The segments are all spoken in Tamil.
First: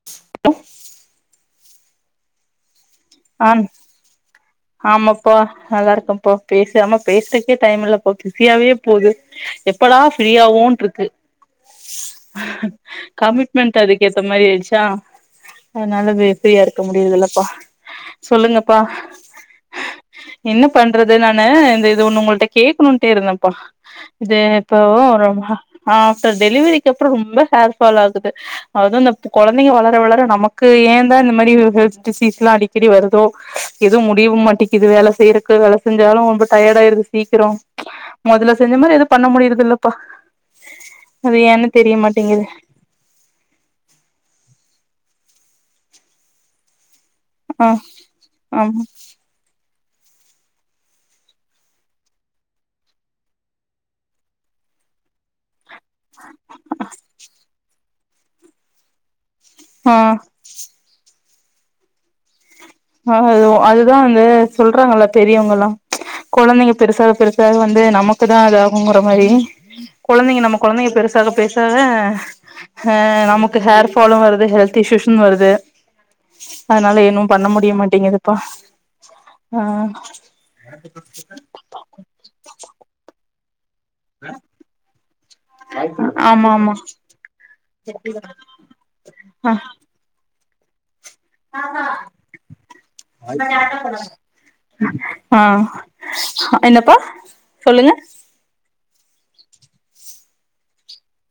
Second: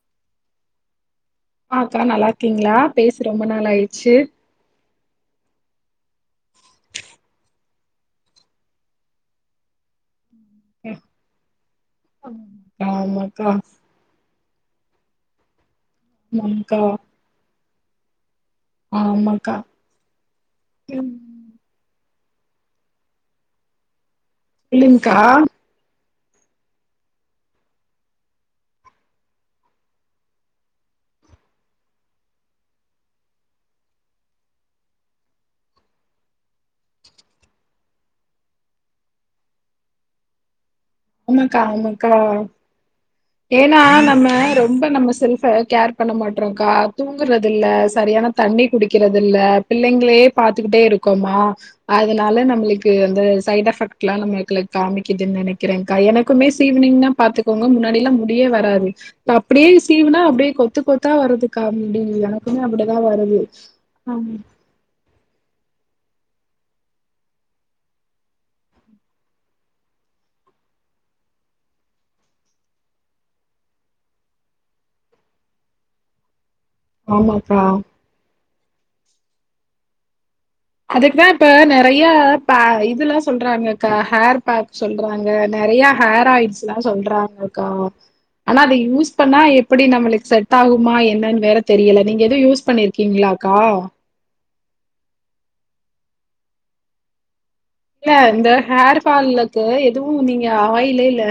[inaudible] ஆ அக்கா நல்லா இருக்கீங்களா பேசி ரொம்ப ஆ நாள் ஆயிடுச்சு ஆமாப்பா நல்லா இருக்கோம்ப்பா பேச ஆமா பேசுறதுக்கே டைம் இல்லப்பா பிஸியாவே போகுது எப்படா ஃப்ரீயாவோன் ருக்கு ஆமாக்கா கமிட்மெண்ட் அதுக்கேத்த மாரி ஆய்ச்சா அதனால ஃப்ரீயா ஆமாக்கா இருக்க முடியுதுல்லப்பா சொல்லுங்க ஆமாக்கா என்ன பண்றது நானு இந்த இது ஒண்ணு உங்கள்கிட்ட கேட்கணுட்டே இருந்தேன்ப்பா இது இப்பவு சொல்லுங்க்கா ரொம் ஆஃப்டர் டெலிவரிக்கு அப்புற ரொம்ப ஹேர் ஃபால் ஆகுது அதுவு இந்த குழந்தைங்க வளர வளர நமக்கு ஏன்தா இந்த மாரி ஹெல்த் டிசீஸ்ல்லா அடிக்கடி வருதோ எதுவு முடியவு மாட்டேக்குது வேலை செய்யறக்கு வேலை செஞ்சாலு ரொம்ப டயர்ட ஆயிருது சீக்கிரோ மொதல்ல செஞ்ச மாரி எது பண்ண முடியுரது இல்லப்பா அது ஆமாக்கா ஏன்னு தெரிய ஆமாக்கா மாட்டேங்குது ஏனா நம்ம ரொம்ப நம்ம செல்ஃப்ப கேர் பண்ண மாட்றோம்கா தூங்குறது இல்ல ஆ சரியான தண்ணி ஆமா குடிக்கறது இல்ல பிள்ளைங்களே பாத்துக்கிட்டே இருக்கோமா அதனால நம்மளுக்கு அந்த சைட் எஃபெக்ட் எல்லா நம்மலுகுள்ள காமிக்குதுன்னு நனைக்க கிரேங்க்கா எனக்குமே சீவினிங்னா பாத்துக்கோங்க முன்னாடி எல்லா முடியே வராது அப்படியே ஆ சீவுனா அப்டியே கொத்து கொத்தா வருதுக்கா அப்டி எனக்குமே அப்டி ஆ அது அதுதா வந்து சொல்றாங்கல்ல பெரியவங்கல்லா குழந்தைங்க பெருசாக பெருசாக வந்து நமக்குதா அதாகுங்கற மாரி குழந்தைங்க நம்ம குழந்தைங்க பெருசாக பெருசாக ஹ நமக்கு ஹேர் ஃபாலு வருது ஹெல்த் இஷ்யூஸும் வருது அதனால இன்னு பண்ண ஆமாக்கா. முடியமாட்டிங்குதுப்பா ஆ அதுக்கு தா இப்ப நெறைய பா இதுல்லா சொல்றாங்க க ஹேர் பேக் சொல்றாங்க நெறைய ஹேர் ஆமா ஆயில்ஸ் ஆமா எல்லா சொல்றாங்கக்கா ஆனா அத யூஸ் பண்ணா எப்படி நம்மளுக்கு செட் டாகுமா என்னன்னு வேற தெரியல நீங்க எதுவு யூஸ் பண்ணிருக்கீங்களாக்கா ஆ என்னப்பா சொல்லுங்க கா இந்த ஹேர் ஃபாலுக்கு எதுவு நீங்க ஆயில்லு இல்ல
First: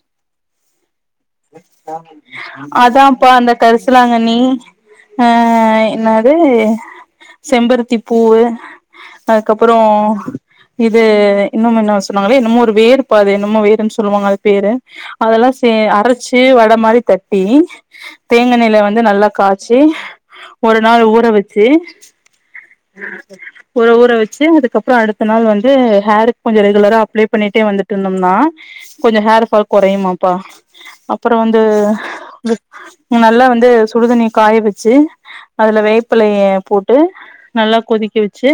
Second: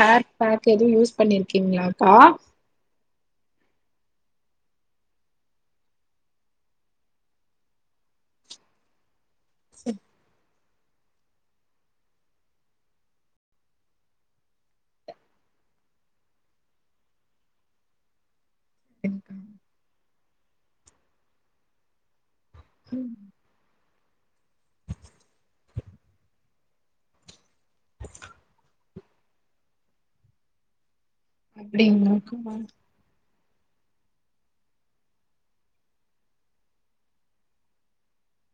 ஹேர் ஃபேக் எதுவு யூஸ் பண்ணியிருக்கீங்களாக்கா? அதான்பா அந்த கரிசலாங்கண்ணி ஆ என்னாது செம்பருத்தி பூவு அதுக்கப்புறோ இது இன்னமு என்ன சொன்னாங்களே என்னமோ ஒரு வேரு பாது என்னமோ வேர்ன்னு சொல்லுவாங்க அது பேரு அதெல்லா செ அர ச்சு வட மாரி தட்டி தேங்கெண்ணெய்ல வந்து நல்லா காய்ச்சி ஒரு நாள் ஊற வெச்சு ம். உற ஊற வச்சு அதுக்கப்புற அடுத்த நாள் வந்து ஹேருக்கு கொஞ்ச ரெகுலரா அப்ளே பண்ணிட்டே வந்துட்டு இருந்தோம்னா கொஞ்ச ஹேர்ஃபால் குறையுமாப்பா அப்புற வந்து அப்படிங்களாக்கா. நல்லா வந்து சுடுதண்ணிய காய வெச்சு அதுல வேப்பலைய போட்டு நல்லா கொதிக்க வெச்சு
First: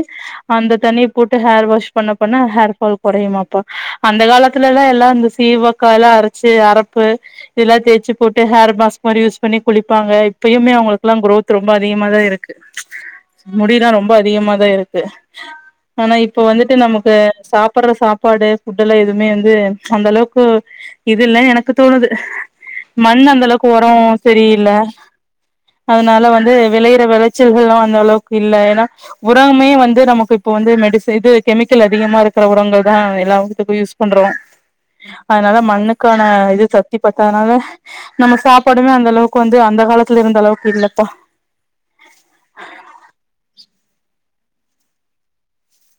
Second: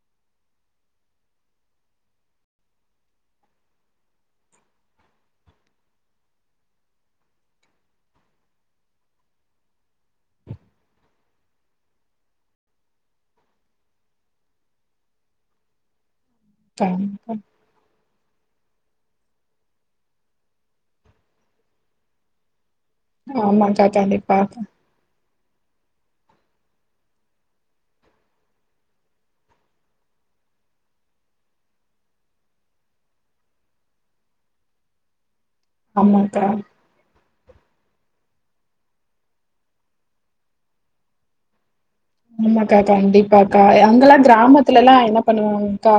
அந்த தண்ணிய போட்டு ஹேர் வாஷ் பண்ண பண்ண ஹேர் ஃபால் குறையுமாப்பா அந்த காலத்துல எல்லா இந்த சி சீவக்காய்லா அரைச்சு அரப்பு இதெல்லா தேச்சு போட்டு ஹேர் மாஸ்க் மாரி யூஸ் பண்ணி குளிப்பாங்க இப்பயுமே அவங்களுக்கெல்லா குரோத் ரொம்ப அதிகமாதா இருக்கு முடில்லா ரொம்ப அதிகமாதா இருக்கு ஆனா இப்ப வந்துட்டு நமக்கு கண்டிப்பா. சாப்புற சாப்பாடு ஃபுட்டலா எதுமே வந்து அந்த அளவுக்கு இது இல்ல எனக்கு தோணுது மண் அந்த அளவுக்கு ஆமாக்கா, ஒரோ கண்டிப்பா. சரியில்ல அதனால வந்து விளையிற வெளைச்சல்கள்லா அந்த அளவுக்கு இல்ல ஏனா உராமே வந்து நமக்கு இப்ப வந்து மெடிச இது கெமிக்கல் அதிகமா இருக்கிற உரங்கள் தா எல்லா இதுக்கு இப்ப யூஸ் பண்றோ அதனால மண்ணுக்கான ஆமாக்கா. இது சக்தி பத் தானால நம்ம சாப்பாடுமே அந்த அளவுக்கு வந்து அந்த காலத்துல இருந்த அளவுக்கு இல்லப்பா ஆமாக்கா கண்டிப்பாக்கா அங்கெல்லா கிராமத்துலலா என்ன பண்ணுவாங்க்கா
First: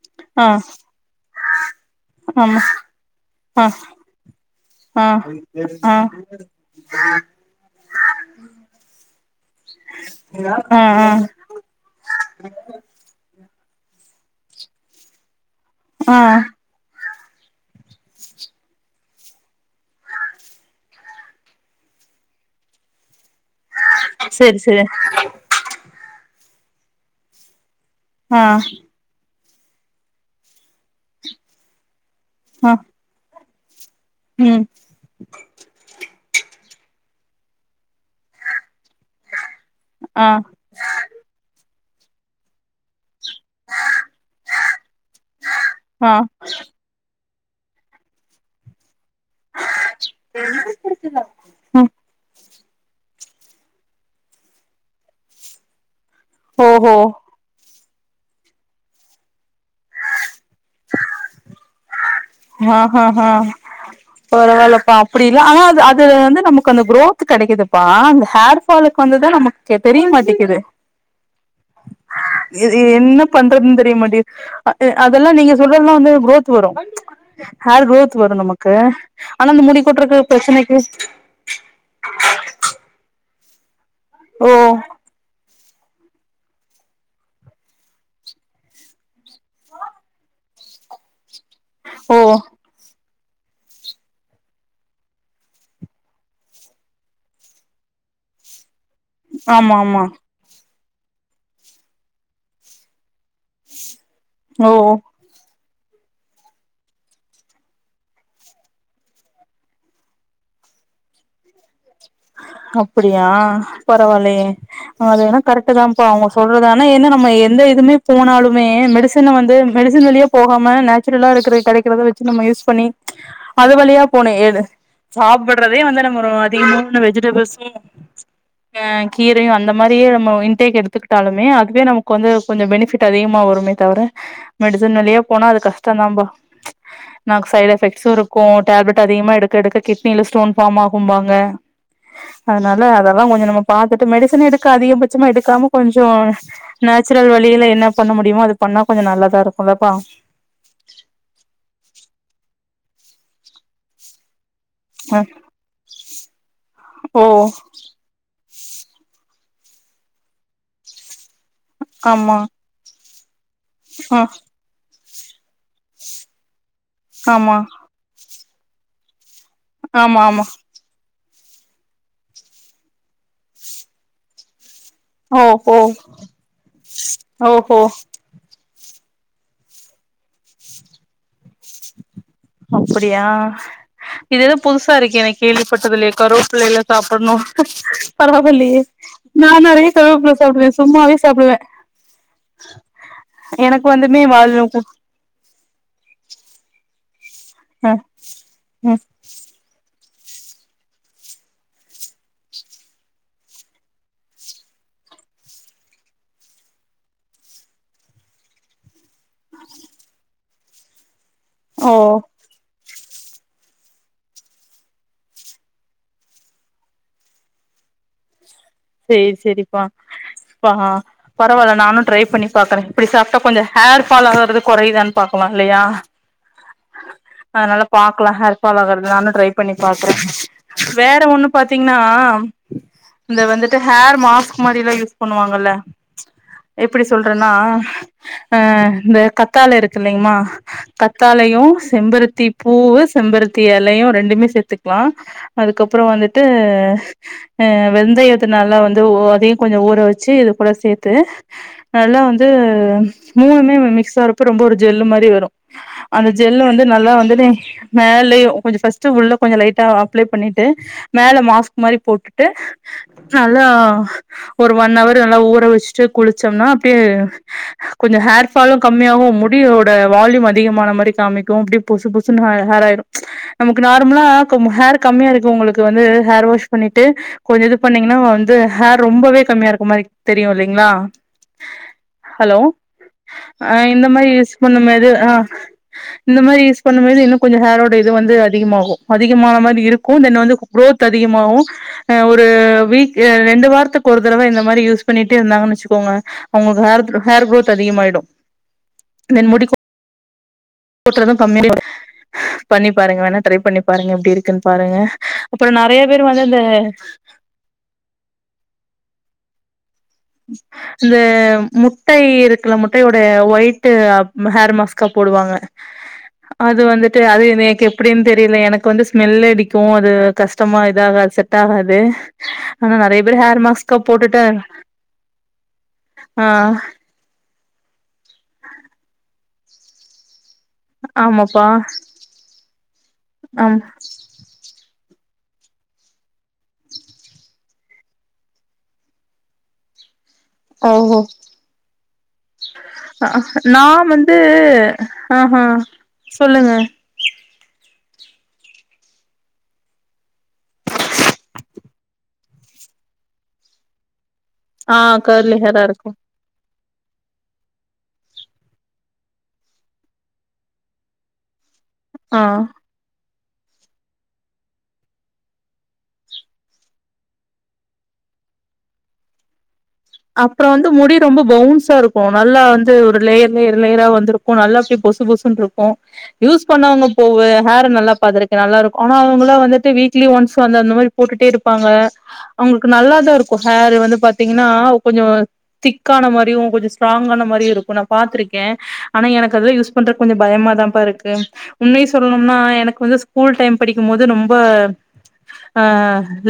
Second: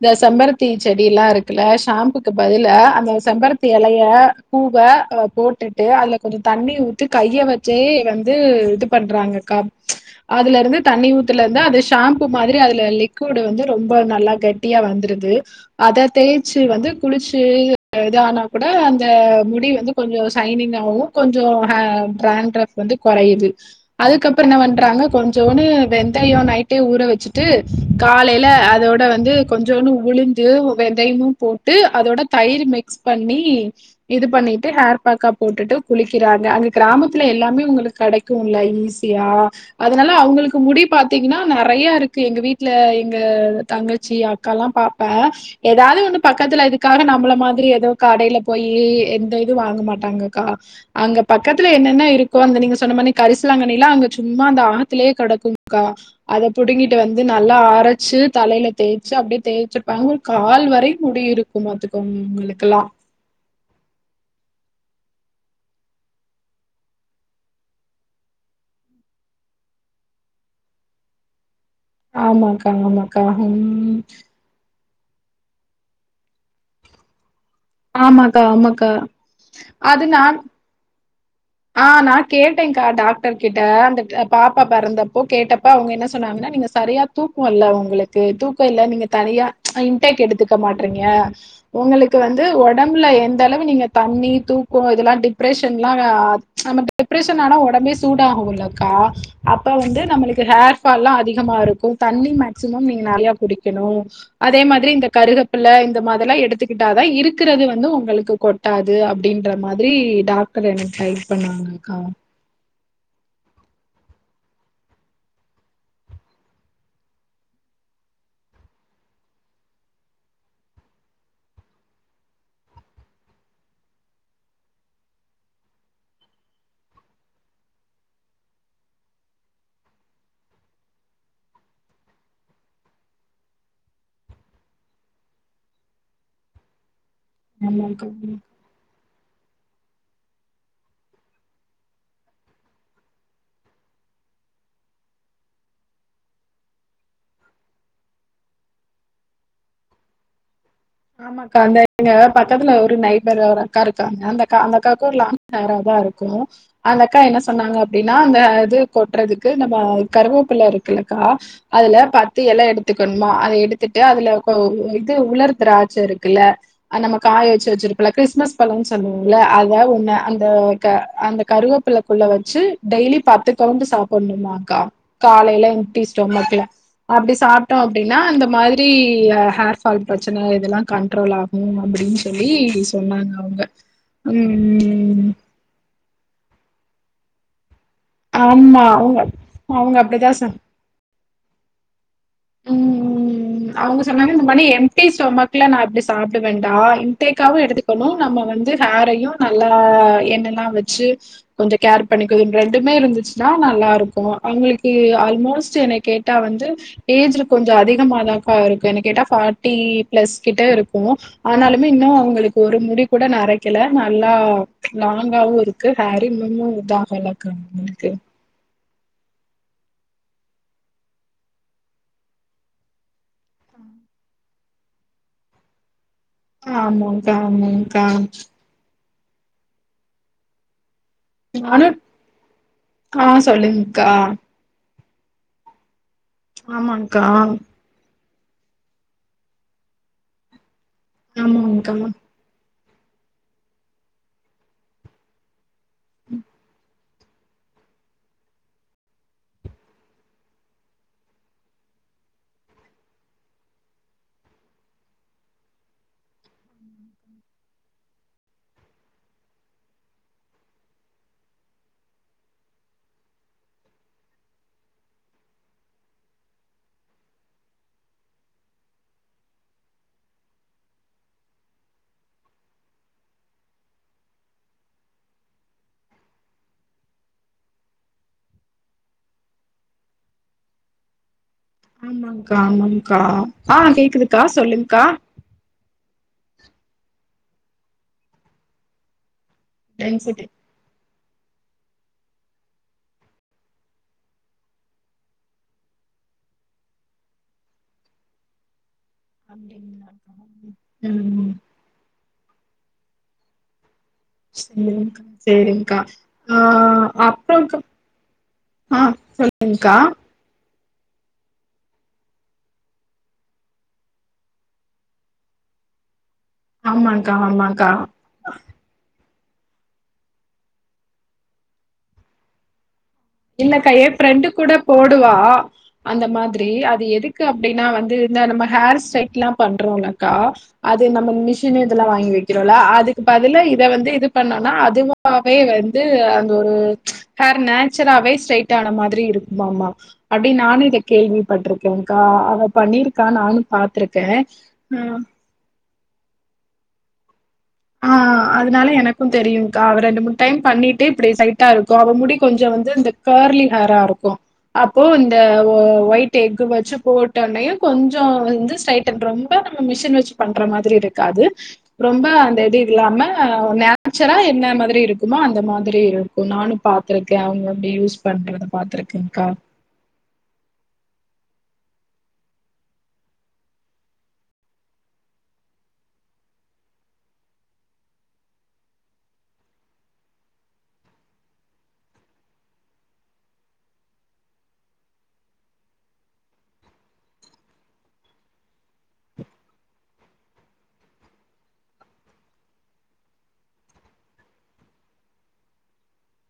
இந்த ஆ செம்பருத்தி செடிலா இருக்குல ஷாம்புக்கு ஆமா பதிலா அந்த செம்பருத்தி ஆ எலைய பூவ ஆ அத போட்டுட்டு ஆ அதுல கொஞ்ச தண்ணி ஊத்தி கைய வச்சே வந்து இது பண்றாங்க கா அதுலருந்து ஆ தண்ணி ஆ ஊத்துலருந்து அது ஷாம்பு மாதிரி அதுல லிக் யூடு வந்து ரொம்ப நல்லா கெட்டியா வந்துருது அத ஆ தேய்ச்சு வந்து குளிச்சு அ இது ஆனா கூட அந்த முடி வந்து கொஞ்ச ஷைனிங் ஆகு கொஞ்சோ ஹ ட்ராண்ட்ரஃப் வந்து கொறையுது அதுக்கப்பற என்ன செரி செரி பண்றாங்க கொஞ்சோனு வெந்தய நைட்டே ஊற வச்சுட் ட்டு ஆ காலைல அதோட வந்து கொஞ்சோனு உளுந்து வெந்தயமு போட்டு அதோட தயிரு ஆ மிக்ஸ் பண்ணி இது ம் பண்ணிட்டு ஹேர் பேக்கப் போட்டுட்டு குளிக்கிறாங்க அங்க கிராமத்துல எல்லாமே உங்களுக்கு கெடைக்குல்ல ஈஸியா அதுனால ஆ அவ்ங்களுக்கு முடி பாத்தீங்கனா நெறையா இருக்கு எங்க வீட்ல எங்க தங்கச்சி அக்காலா பாப்பா எதாவ்து ஆ ஒன்னு பக்கத்துல அதுக்காக நம்மள மாதிரி எதோ கடைல போயி எந்த இது வாங்க மாட்டாங்கக்கா அங்க பக்கத்துல ம் என்னென்ன இருக்கோ அந்த நீங்க சொன்ன மானி கரிசுலாங்கண்ணிலா அங்க சும்மா அந்த ஆத்துலே கெடக்கும்க்கா அத ஓஹோ புடுங்கிட்டு வந்து நல்லா அரைச்சு தலைல தேய்ச்சு அப்டியே தேய்ச்சிருப்பாங்க கால் வரயு முடி இருக் கு பாத்துகோங்க இவுங்களுக்குலா ஆ பரவால்லப்பா அப்டி இல்ல ஆனா அது அது வந்து நமக்கு அந்த குரோத்து கெடைக்குதுப்பா அந்த ஹேர் ஃபாலுக்கு வந்துதா நமக்கு தெ தெரிய மாட்டிக்குது [inaudible] ஆமாக்கா, இது என்ன ஆமாக்கா. பண்றதுன் தெரிய ம். மாட்டி அ எ அதெல்லா நீங்க சொல்றதுலா வந்து குரோத் வரு ஹேர் குரோத் வரு ஆமாக்கா, நமக்கு ஆமாக்கா. ஆனா இந்த முடி அது கொட்றக்கு நான் பிரச்சனைக்கு ஆ நா கேட்டேக்கா டாக்டர் கிட்ட அந்த க ஓ பாப்பா பெறந்தப்போ கேட்டப் ப அவுங்க என்ன சொன்னாங்கனா நீங்க சரியா தூக்கோ இல்ல உங்களுக்கு தூக்கோ இல்ல நீங்க தனியா அ இன்டேக் எடுத்துக்க மாட்றீங்க ஓ ஒங்களுக்கு வந்து ஒடம்புல எந்தளவு நீங்க தண்ணி தூக்கோ இதெல்லா டிப்ரெஷன்லா வா நம்ம டிப்ரெஷன் ஆனா ஒடம்பே சூட ஆகுதுல்லக்கா அப்ப ஆமா வந்து ஆமா நம்மளுக் க்கு ஹேர் ஃபால்லா அதிகமா இருக்கு தண்ணி மேக்சிமம் நீங்க நெறையா குடிக்கணு அதே ஓ மாதிரி ஓ இந்த கருகப் பில்ல இந்த மாதிரிலா எடுத்துக்கிட்டாதா இருக்கிறது வந்து ஒங்களுக்கு கொட்டாது அப்டின்ற மாதிரி டாக் டர் எனக்கு டைப் பண்ணுவாங்கக்கா அப்டியா பரவால்லயே அதுவேணா கரெக்டு தாம்ப்பா அவ்ங்க சொல்றது ஆனா ஏனா நம்ம எந்த இதுவுமே போனாலுமே மெடிச ன வந்து மெடிசின் வழியா போகாம நேச்சுரலா இருக்றது கெடைக்கிறத வெச்சு நம்ம யூஸ் பண்ணி அது வழியா போனே ஏது சாப்புட்றதே வந்து நம்மொரு அதிகமா வந்து வெஜிட் டபுள்சும் [inaudible] அ கீரையு அந்த மாரியே நம்ம இன்டேக் எடுத்துக்கிட்டாலுமே அதுவே நமக்கு வந்து கொஞ்சோ பெனிஃபிட் அதிகமா வருமே தவிர மெடிசன் வழியா போனா அது கஷ்டந்தாம்பா நாக் சைட் எஃபெக்ட்ஸும் ஆமாக்கா இருக்கும் டேப்லெட் அதிகமா எடுக்க எடுக்க கிட்னில ஸ்டோன் ஃபார்ம் ஆகும்பாங்க அதுனால அதெல்லா கொஞ்சோ நம்ம பாத்துட்டு மெடிசன் எடுக்க அதிகபட்சமா எடுக்காம கொஞ்சோ நேச்சுரல் வழியில என்ன பண்ண முடியுமோ அது பண்ணா கொஞ்சோ நல்லாதா இருக்குல்லப்பா ஆமாக்கா அந்த எங்க பக்கத்துல ஒரு நைபர் வேற அக்கா இருக்காங்க அந்தகா அந்த அக்காகு ஒரு அ லாங் ஹேரா தா இருக்கு அந்த அக்கா ஓ என்ன சொன்னாங்க அப்டின்னா அந்த இது கொட்றதுக்கு நம்ம கருவப்ல இருக்குலக்கா அதுல ஆமா பத்து எல எடுத் த்துக்கணுமா அத எடுத்துட்டு ஆ அதுல கோ ஓ இது உலர் த்ராச்ச இருக்குல அ நம்ம காய ஆமா வச்சு வச்சிருப்பல கிறிஸ்மஸ் பழோனு சொல்லுவோம்ல அத உண்ண ஆமா ஆமா அந்த க அந்த கருவப்லக்குள்ள வச்சு டெய்லி பத்து கவுண்டு சாப்படணுமாக்கா ஓ காலைல ஓ எம்டி ஸ்டொமக்ல அப்டி ஓஹோ சாப்ட்டோம் அப்டின்னா அந்த மாதி ரி ஹேர்ஃபால் ப்ரச்சன இதெல்லா கண்ட்ரோல் ஆகும் அப்டின்னு அப்படியா இது எதோ புதுசா இருக்கே ம். எனக்கு கேள்விப்பட்டதி ல்லயே கருவப் பில்லேல சாப்ப‌டணு பரவாவில்லயே ஆமா. அவங்க நா நெறைய அவங்க கருவேப்பில அப்படிதான் சாப்டுவேஸ் சும்மாவே சாப்டுவே உம் உ எனக்கு அவுங்க வந்துமே சொன்னாங்க இந்த வாழ் மாணி எம்டி ஸ்டொமக் இல்ல நா‌ இப்டி சாப்பிடுவேடா இன்டேக்காவும் ம் எடுத்துக்கணு நம்ம வந்து ம் ஹேரையு நல்லா என்னல்லாம் வச்சு கொஞ்ச கேர் பண்ணிக்கு ரெண்டுமே இருந்துச்சுன்னா நல்லாருக்கும் அவுங்களுக்கு ஆல்மோஸ்ட் எனைய கேக் ட்டா வந்து ஏஜ்ல கொஞ்சோ அதிகமாதாங்கா இருக்கு என்ன கேட்டா ஃபாட்டி ப்ளஸ் கிட்ட இருக்கும் ஆனாலுமே இன்னும் ஓ அவுங்களுக்கு ஒரு முடி கூட நெரக்கெல நல்லா லாங்காவும் இருக் க்கு ஹேர் இன்னும்மு இதாகலக்கா ன்க்கு செரி செரிப்பா பா பரவால்ல நானு ட்ரை பண்ணி பாக்குறேன் இப்டி சாப்ட்டா கொஞ்சோ ஹேர் ஃபால் ஆறது கொறையுதான்னு பாக்கலாம் இல்லையா ஆமாக்கா ஆமாங்கா பழதற நானு ட்ரை பண்ணி பாக்குறே வேற ஒண்ணு நானும் பாத்தீங்கன்னா ஆ இந்த வந்து சொல்லுங்கக்கா. மடில யூஸ் பண்ணுவாங்கல்ல எப்டி ஆமாங்க்கா சொல்றேன்னா அ இந்த கத்தால இருக்குலீங்கமா கத்தாலையும் ஆமாங்க்கா செம்பருத்தி பூவு செம்பருத்தி எலையும் ரெண்டுமே சேத்துக்கலா அதுக்கப்றோ வந்துட்டு அ வெந்தயத்த நல்லா வந்து ஒதையும் கொஞ்சோ ஊற வச்சு இது கூட சேத்து நல்லா வந்து மூணுமே மிக்ஸ் வரப்ப ரொம்ப ஒரு ஜெல்லு மாறி வரு அந்த ஜெல்ல‌ வந்து நல்லா வந்ததே மேலயு கொஞ்சோ ஃபஸ்ட் உள்ள கொஞ்சோ லைட்டா அப்ளை பண்ணிட்டு மேல மாஸ்க் மாரி போட்டுட்டு நல்லா ஒரு ஒண்ணவர் நல்லா ஊற வச்சுட்டு குளிச்சோம்னா அப்டியே கொஞ்சோ ஹேர்ஃபாலு கம்மியாகும் முடியோட வால்யூம் அதிகமான மாதிரி காமிக்கும் அப்டி புசு புசுன்னு ஹ ஹேராயிடும் நமக்கு நார்மலா கும் ஹேர் கம்மியாருக்றவுங்களுக்கு வந்து ஹேர் வாஷ் பண்ணிட்டு கொஞ்சோயிது பண்ணீங்கன்னா வந்து ஹேர் ரொம்பவே கம்மியாயிருக்கும் மாரி தெரியு இல்லைங்களா ஆமாங்க்கா ஹலோ ஆமாங்க்கா அ ஆ இந்த மானி கேக்குதுக்கா யூஸ் சொல்லுங்க்கா பண்ணமாதி ஆ இந்த மாரி யூஸ் பண்ணும் பொழுது இன்னு கொஞ்சோ ஹேரோட இது வந்து அதிகமாகு அதிகமான மாரி இருக்கு தென் டென்சிட்டி வந்து குரோத் அதிகமாவு அ ஒ ஒரு வீக் ரெண்டு வாரத்துக்கு ஒரு தடவ இந்த மாரி யூஸ் பண்ணிட்டே இருந்தாங்கன்னு வெச்சுக்கோங்க அவங்களுக்கு ஹேர்த் ஹேர் குரோத் அதிகமாயிடு அப்டிங்களா [inaudible] ஊத்துறது [inaudible] பண்ணி பாருங்க வேணா ட்ரை பண்ணி பாருங்க எப்டி இருக் [inaudible] சேரிங்கா ஆ இந்த அப்பறோ கா ஆ சொல்லுங்க்கா ம் இந்த முட்டை இருக்குல்ல முட்டையோட ஒயிட்டு் அப் ஹேர் மாஸ்கா போடுவாங்க அது வந்துட்டு ஆமாங்க்கா அது [unintelligible] ஆமாங்க்கா எப்டின்னு தெ தெரில எனக்கு வந்து ஸ்மெல் அடிக்கு அது கஷ்டமா இத ஆகாது செட் ஆகாது அனா நறைய பேர் ஹேர் இல்லக்கா மாஸ்க்கா எ போட்டுட்டு ஃப்ரெண்டு கூட போடுவா அந்த ஆ மாதிரி அது எதுக் கு அப்படின்னா வந்து இந்த நம்ம ஹேர் ஸ்ட்ரைட்லா பண்றோல்லக்கா அது நம்ம ஆமாப்பா மிஷினு இதெல்லா வாங்கி வெக்கறோல்ல அதுக்கு பதில ஆம் இத வந்து இது பண்ணோனா அதுவாவே வந்து அந்த ஒரு ஹேர் நே ச்சராவே ஸ்ட்ரைட் ஆனா மாதிரி இருக்குமாம்மா அப்டி நானு இத ஓஹோ கேள்விப்பட்ருக்கங்கா அவ பண்ணீயிருக்கா நானு பாத்துருக்க து ஆஹா சொல்லுங்க ஆ அதனால எனக்கு தெரியுங்க்கா அவ ரெண்டு மூணு டைம் பண்ணீட்டு இப்படி சைட்டா இருக்கு அவ முடி கொஞ்சோ வந்து இந்த கர்லி ஹேரா இருக்கு ஆ அப்போ இந்த கர்லி ஒ ஹேரா இருக்கு ஒயிட் டெஃகு வெச்சு போட்டன்னையு கொஞ்சோ வந்து ஸ்ட்ரைட்டன் ரொம்ப நம்ம மிஷின் வெச்சு பண்ற மாதிரி இருக்காது ரொம்ப ஆ அந்த இது இல்லாம நேச்சரா என்ன மாதிரி இருக்கும்மோ அந்த மாதிரி இருக்கு நானு பாத்துருக்க அவங்க அப்டி யூஸ் பண்றத பாத்துருக்கங்கா அப்பறோ வந்து முடி ரொம்ப பவுன்சா இருக்கு நல்லா வந்து ஒரு லேயர் லேயர் லேயரா வந்துருக் கு நல்லா அப்டியே பொசு பொசுன்ருக்கு. யூஸ் பண்ணவங்க போவ ஹேர்ற நல்லா பாத்துருக்க நல்லா இருக்கு அனா அவங்களா வந்துட்டு வீக்லி ஒன்ஸ் அந்த அந்த மாரி போட்டுட்டே இருப்பாங்க அவங்களுக்கு நல்லா தா இருக்கு ஹேரு வந்து பாத்திங்கன்னா கொஞ்சோ திக்கான மாரியு கொஞ்சோ ஸ்ட்ராங்கான மாரியு இருக்கு நா பாத்திருக்கே. அனா எனக்கு அதுல யூஸ் பண்றக் கொஞ்சோ பயமாதாப்ப இருக்கு உண்மைய சொல்லணும்னா எனக்கு வந்து ஸ்கூல் டைம் படிக்கும் போது ரொம்ப ஆ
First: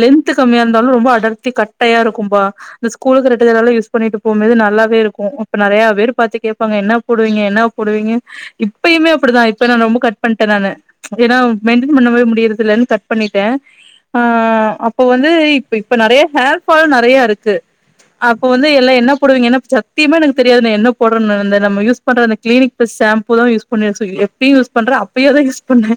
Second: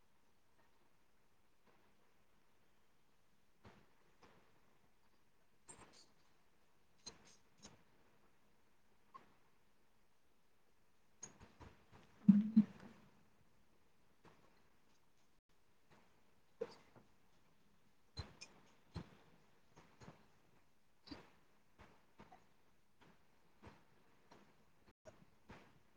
லென்த்து கம்மியா இருந்தாலு ரொம்ப அடர்த்தி கட்டையா இருக்கும்பா இந்த ஸ்கூலுக்கு ரெட் ட ஜடலா யூஸ் பண்ணிட்டு போம்போது நல்லாவே இருக்கு அப்ப நறையா பேரு பாத்து கேப்பாங்க என்னா போடுவீங்க என்னா போடுவீங்க இப்பயுமே அப்படிதா இப்ப நான் ரொம்ப கட் பண்ட்டன் நானு ஏன்னா மெயின்டைன் பண்ணவே முடியறதுல்லன்னு கட் பண்ணிட்ட அ அ அப்ப வந்து இப்ப இப்ப நறைய ஹேர் ஃபால் நறைய இருக்கு அப்போ வந்து எல்லா என்ன போடுவீங்க என்னப் சத்தியமா எனக்கு தெரியாது நா என்ன போடறன்னு இந்த நம்ம யூஸ் பண்ற அந்த கிளினிக் இப்ப ஷாம்பூ தா யூஸ் பண்ணி [unintelligible] எப்பயு யூஸ் பண்ற அப்பயேதா யூஸ் பண்ணே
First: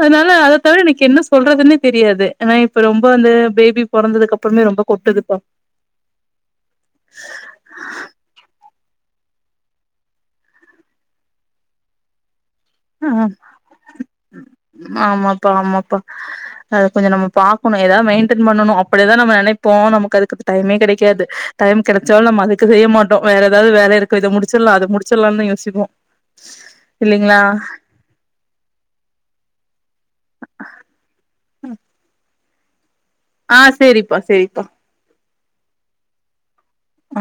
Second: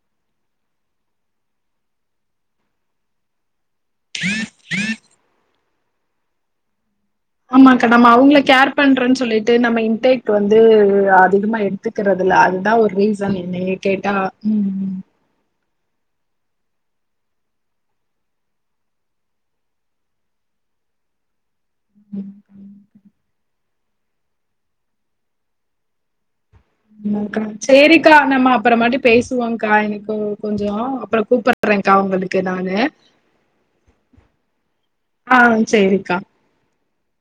அதனால அத தவர எனக்கு என்ன சொல்றதுன்னே தெரியாது எனா இப்ப ரொம்ப அந்த பேபி பொறந்தது அப்பறமே ரொம்ப கொட்டுதுப்பா ஆமாக்கா ஆமா அவங்கள கேர் பண்றேன்னு சொல்லிட்டு நம்ம இன்டெக் வந்து அதிகமா எடுத்துக்கிறது இல்ல அதுதா ஒர் ஆ ரீசன் என்னைய கேட்டா ம்ம் ப்பாமாப்பா அத கொஞ்ச நம்ம பாக்கணு ஏதாவது மெயின்டெயன் பண்ணணு அப்டிதா நெனைப்போ நமக்கு அதுக்கு டைமே கிடைக்காது டைம் கிடைச்சாலு ம். நம்ம அது செய்யமாட்டோ வேற ஏதாவது வேல இருக்கு இத முடிச்சிடலா அத முடிச்சிடலாம்னு தா யோசிப்போ [inaudible] க்கா இல்லைங்களா செரிக்கா நம்ம அப்புற மாட்டி பேசுவோங்கா எனக்கு கொஞ்சோ அப்புறம் கூப்படுறேங்கா உங்களுக்கு நானு ஆ செரிப்பா செரிப்பா ஆ செரிக்கா ஆ